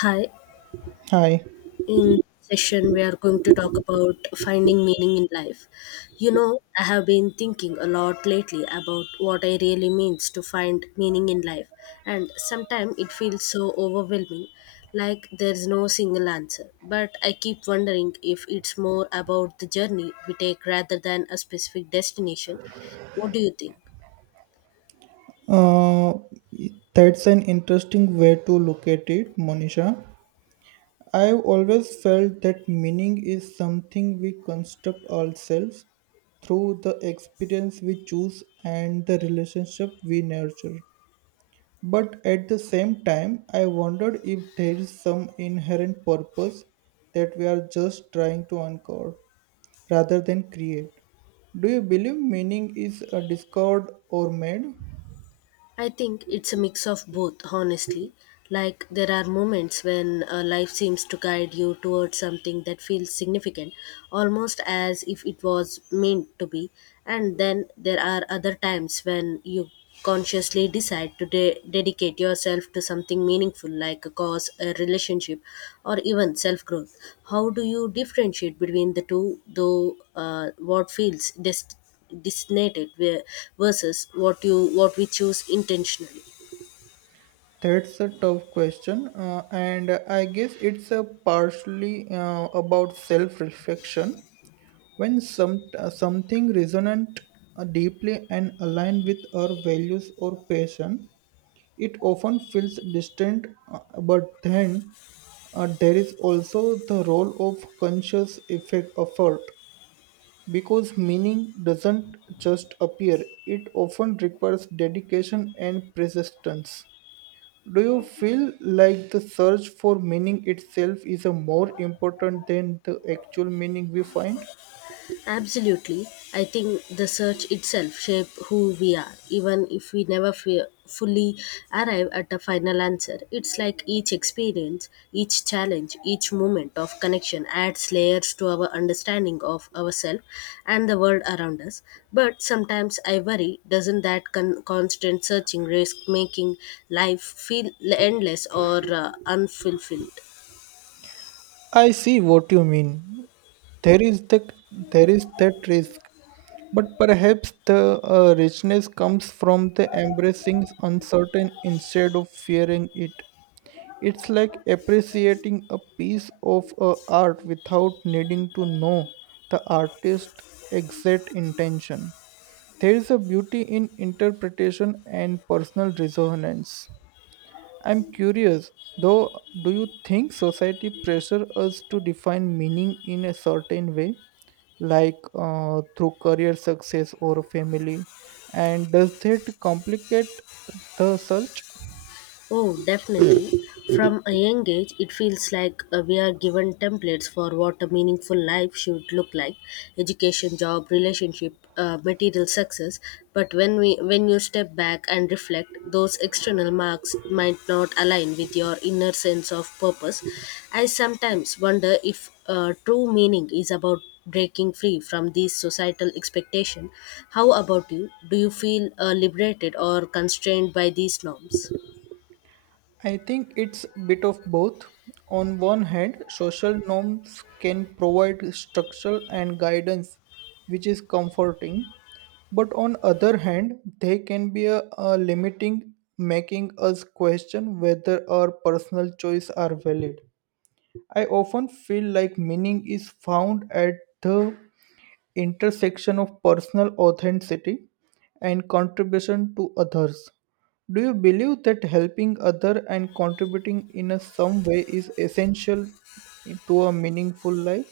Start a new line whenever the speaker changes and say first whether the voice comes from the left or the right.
left: Hi,
right: Hi.
left: in session we are going to talk about finding meaning in life. You know, I have been thinking a lot lately about what I really means to find meaning in life, and sometimes it feels so overwhelming, like there's no single answer. But I keep wondering if it's more about the journey we take rather than a specific destination. What do you think?
right: Uh, that's an interesting way to look at it, Monisha. I've always felt that meaning is something we construct ourselves through the experience we choose and the relationship we nurture. But at the same time, I wondered if there is some inherent purpose that we are just trying to uncover rather than create. Do you believe meaning is discovered or made?
left: I think it's a mix of both, honestly. Like, there are moments when life seems to guide you towards something that feels significant, almost as if it was meant to be. And then there are other times when you consciously decide to dedicate yourself to something meaningful, like a cause, a relationship, or even self growth. How do you differentiate between the two, though? What feels destined? Designated where versus what you, what we choose intentionally?
right: That's a tough question, and I guess it's a partially about self-reflection. When something resonant deeply and aligned with our values or passion, it often feels distant. But then there is also the role of conscious effect effort because meaning doesn't just appear; it often requires dedication and persistence. Do you feel like the search for meaning itself is a more important than the actual meaning we find?
left: Absolutely. I think the search itself shape who we are, even if we never fully arrive at a final answer. It's like each experience, each challenge, each moment of connection adds layers to our understanding of ourselves and the world around us. But sometimes I worry, doesn't that constant searching risk making life feel endless or unfulfilled?
right: I see what you mean. There is the there is that risk, but perhaps the richness comes from the embracing uncertain instead of fearing it. It's like appreciating a piece of art without needing to know the artist's exact intention. There is a beauty in interpretation and personal resonance. I'm curious, though, do you think society pressure us to define meaning in a certain way, like through career success or family? And does that complicate the search?
left: Oh, definitely. From a young age, it feels like we are given templates for what a meaningful life should look like: education, job, relationship, material success. But when you step back and reflect, those external marks might not align with your inner sense of purpose. I sometimes wonder if true meaning is about breaking free from these societal expectations. How about you? Do you feel liberated or constrained by these norms?
right: I think it's a bit of both. On one hand, social norms can provide structure and guidance, which is comforting. But on other hand, they can be a limiting, making us question whether our personal choices are valid. I often feel like meaning is found at the intersection of personal authenticity and contribution to others. Do you believe that helping other and contributing in a some way is essential to a meaningful life?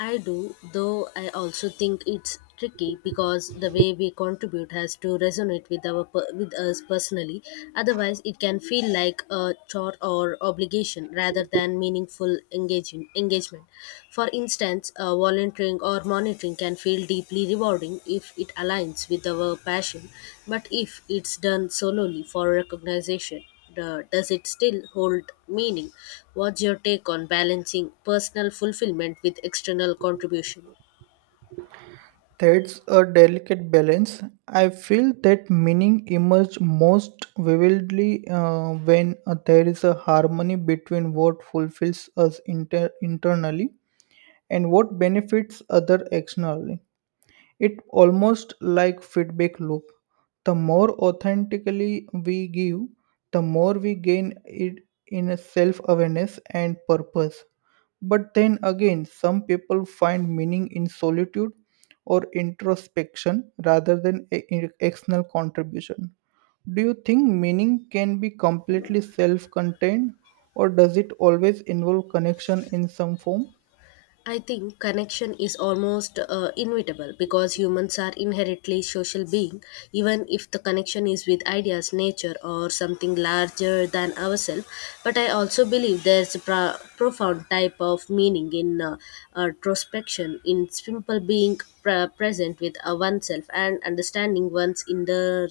left: I do, though I also think it's tricky because the way we contribute has to resonate with our with us personally. Otherwise, it can feel like a chore or obligation rather than meaningful engagement. For instance, volunteering or monitoring can feel deeply rewarding if it aligns with our passion, but if it's done solely for recognition, does it still hold meaning? What's your take on balancing personal fulfillment with external contribution?
right: That's a delicate balance. I feel that meaning emerges most vividly when there is a harmony between what fulfills us internally and what benefits other externally. It almost like feedback loop. The more authentically we give, the more we gain it in a self-awareness and purpose. But then again, some people find meaning in solitude or introspection rather than in external contribution. Do you think meaning can be completely self contained, or does it always involve connection in some form?
left: I think connection is almost inevitable because humans are inherently social beings, even if the connection is with ideas, nature, or something larger than ourselves. But I also believe there's a profound type of meaning in introspection, in simple being present with oneself and understanding one's inner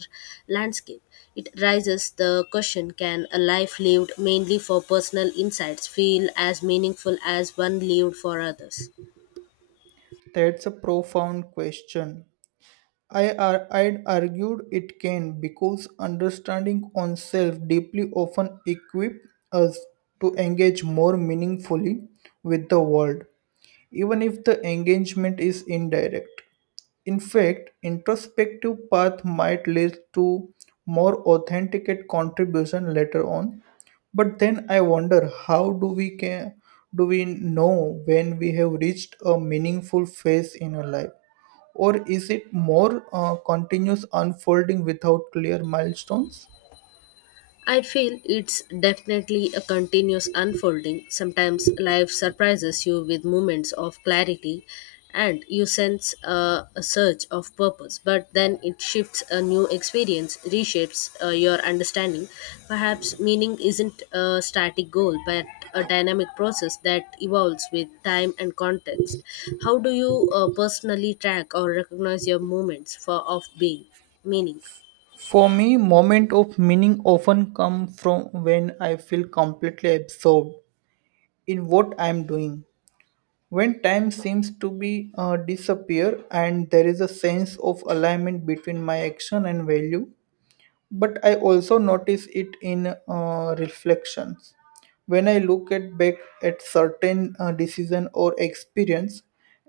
left: landscape. It raises the question, can a life lived mainly for personal insights feel as meaningful as one lived for others?
right: That's a profound question. I'd argued it can because understanding oneself deeply often equips us to engage more meaningfully with the world even if the engagement is indirect. In fact, introspective path might lead to more authenticate contribution later on. But then I wonder, how do we can do we know when we have reached a meaningful phase in our life? Or is it more continuous unfolding without clear milestones?
left: I feel it's definitely a continuous unfolding. Sometimes life surprises you with moments of clarity and you sense a surge of purpose, but then it shifts, a new experience reshapes your understanding. Perhaps meaning isn't a static goal, but a dynamic process that evolves with time and context. How do you personally track or recognize your moments for of being meaning?
right: For me, moment of meaning often come from when I feel completely absorbed in what I am doing when time seems to be disappear and there is a sense of alignment between my action and value. But I also notice it in reflections when I look at back at certain decision or experience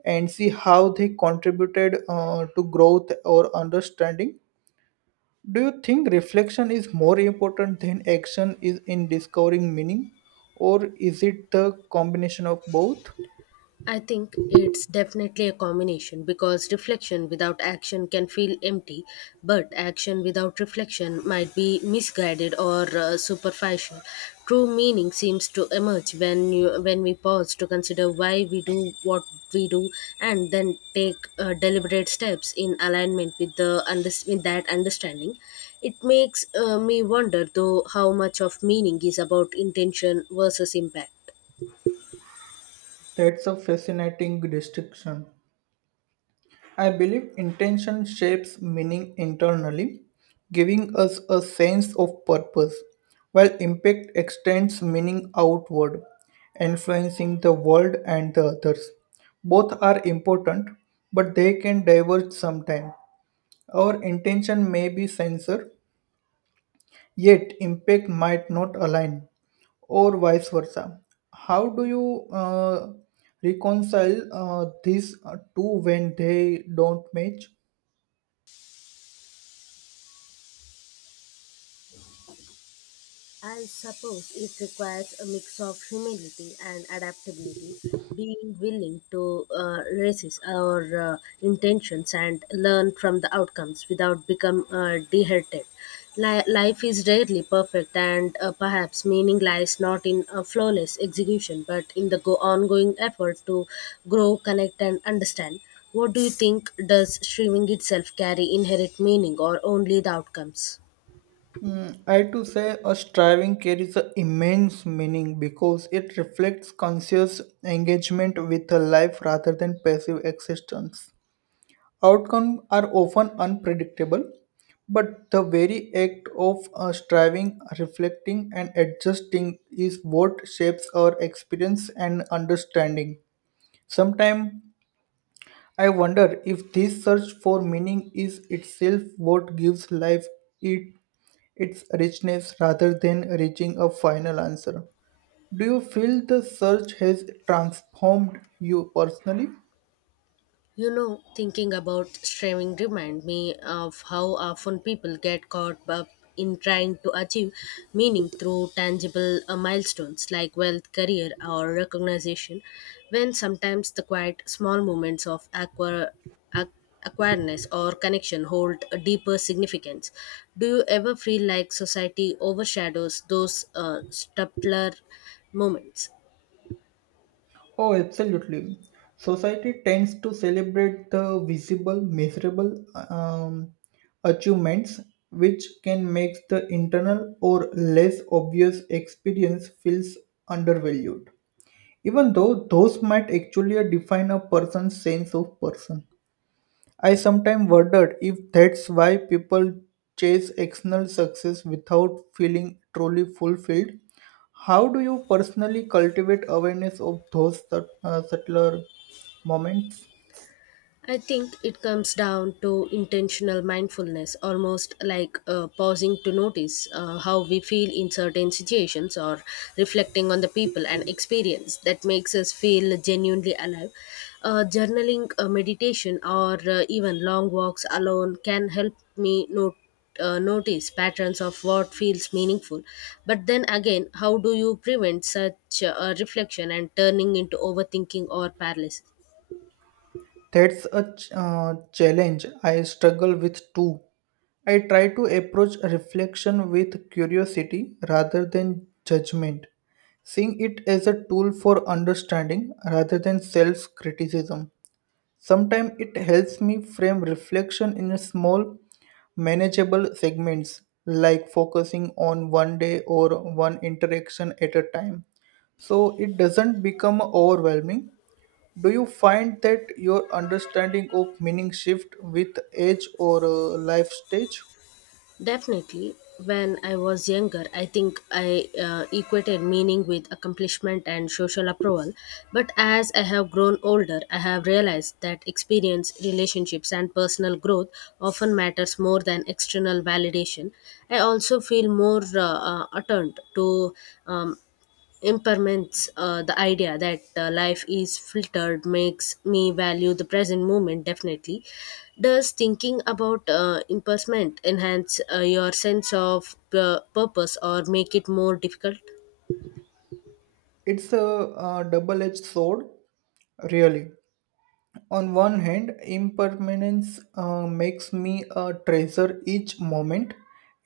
right: and see how they contributed to growth or understanding. Do you think reflection is more important than action is in discovering meaning, or is it the combination of both?
left: I think it's definitely a combination because reflection without action can feel empty, but action without reflection might be misguided or superficial. True meaning seems to emerge when when we pause to consider why we do what we do, and then take deliberate steps in alignment with the with that understanding. It makes me wonder, though, how much of meaning is about intention versus impact.
right: That's a fascinating distinction. I believe intention shapes meaning internally, giving us a sense of purpose, while impact extends meaning outward, influencing the world and the others. Both are important, but they can diverge sometimes. Our intention may be censored, yet impact might not align or vice versa. How do you reconcile these two when they don't match?
left: I suppose it requires a mix of humility and adaptability, being willing to resist our intentions and learn from the outcomes without become dehearted. Life is rarely perfect, and perhaps meaning lies not in a flawless execution, but in the ongoing effort to grow, connect, and understand. What do you think? Does streaming itself carry inherent meaning, or only the outcomes?
right: Mm, I to say a striving carries an immense meaning because it reflects conscious engagement with a life rather than passive existence. Outcomes are often unpredictable, but the very act of striving, reflecting, and adjusting is what shapes our experience and understanding. Sometimes I wonder if this search for meaning is itself what gives life it, its richness rather than reaching a final answer. Do you feel the search has transformed you personally?
left: You know, thinking about streaming remind me of how often people get caught up in trying to achieve meaning through tangible milestones like wealth, career, or recognition, when sometimes the quiet, small moments of ac- acquiredness or connection hold a deeper significance. Do you ever feel like society overshadows those subtler moments?
right: Oh, absolutely. Society tends to celebrate the visible, measurable achievements, which can make the internal or less obvious experience feels undervalued, even though those might actually define a person's sense of person. I sometimes wondered if that's why people chase external success without feeling truly fulfilled. How do you personally cultivate awareness of those subtler moments?
left: I think it comes down to intentional mindfulness, almost like pausing to notice how we feel in certain situations, or reflecting on the people and experience that makes us feel genuinely alive. Journaling, meditation, or even long walks alone can help me note notice patterns of what feels meaningful. But then again, how do you prevent such reflection and turning into overthinking or paralysis?
right: That's a challenge I struggle with too. I try to approach reflection with curiosity rather than judgment, seeing it as a tool for understanding rather than self criticism. Sometimes it helps me frame reflection in small, manageable segments, like focusing on one day or one interaction at a time, so it doesn't become overwhelming. Do you find that your understanding of meaning shift with age or life stage?
left: Definitely. When I was younger, I think I equated meaning with accomplishment and social approval. But as I have grown older, I have realized that experience, relationships, and personal growth often matters more than external validation. I also feel more attuned to um, impermanence, the idea that life is filtered, makes me value the present moment definitely. Does thinking about impermanence enhance your sense of purpose or make it more difficult?
right: It's a double edged sword, really. On one hand, impermanence makes me treasure each moment,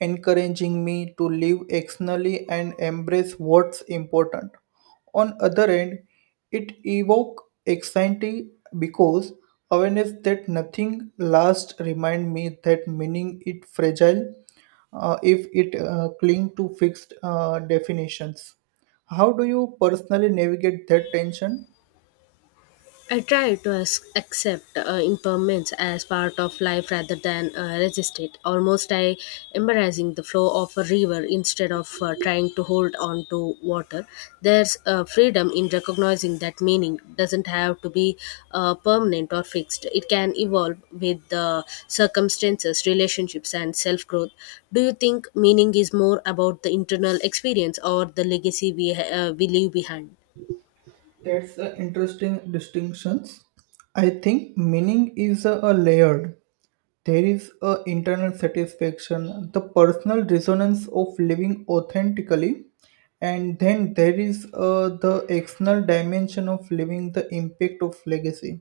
right: encouraging me to live externally and embrace what's important. On other hand, it evokes anxiety because awareness that nothing lasts remind me that meaning is fragile if it cling to fixed definitions. How do you personally navigate that tension?
left: I try to accept impermanence as part of life rather than resist it. Almost I embracing the flow of a river instead of trying to hold on to water. There's freedom in recognizing that meaning doesn't have to be permanent or fixed. It can evolve with the circumstances, relationships, and self growth. Do you think meaning is more about the internal experience or the legacy we leave behind?
right: That's the interesting distinctions. I think meaning is a layered. There is a internal satisfaction, the personal resonance of living authentically, and then there is the external dimension of living the impact of legacy.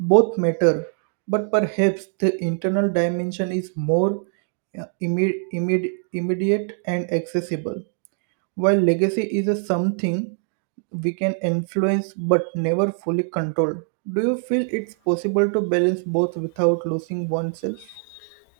right: Both matter, but perhaps the internal dimension is more immediate and accessible. While legacy is a something we can influence but never fully control, do you feel it's possible to balance both without losing oneself?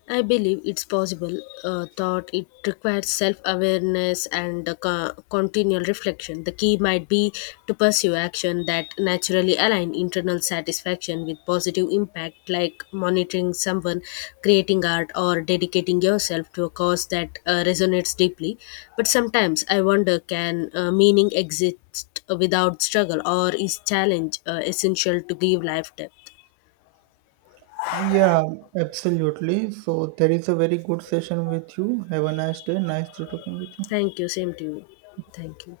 left: I believe it's possible, thought it requires self awareness and continual reflection. The key might be to pursue action that naturally align internal satisfaction with positive impact, like monitoring someone, creating art, or dedicating yourself to a cause that resonates deeply. But sometimes I wonder, can meaning exist without struggle, or is challenge essential to give life depth?
right: Yeah, absolutely. So there is a very good session with you. Have a nice day. Nice to talking with you.
left: Thank you. Same to you. Thank you.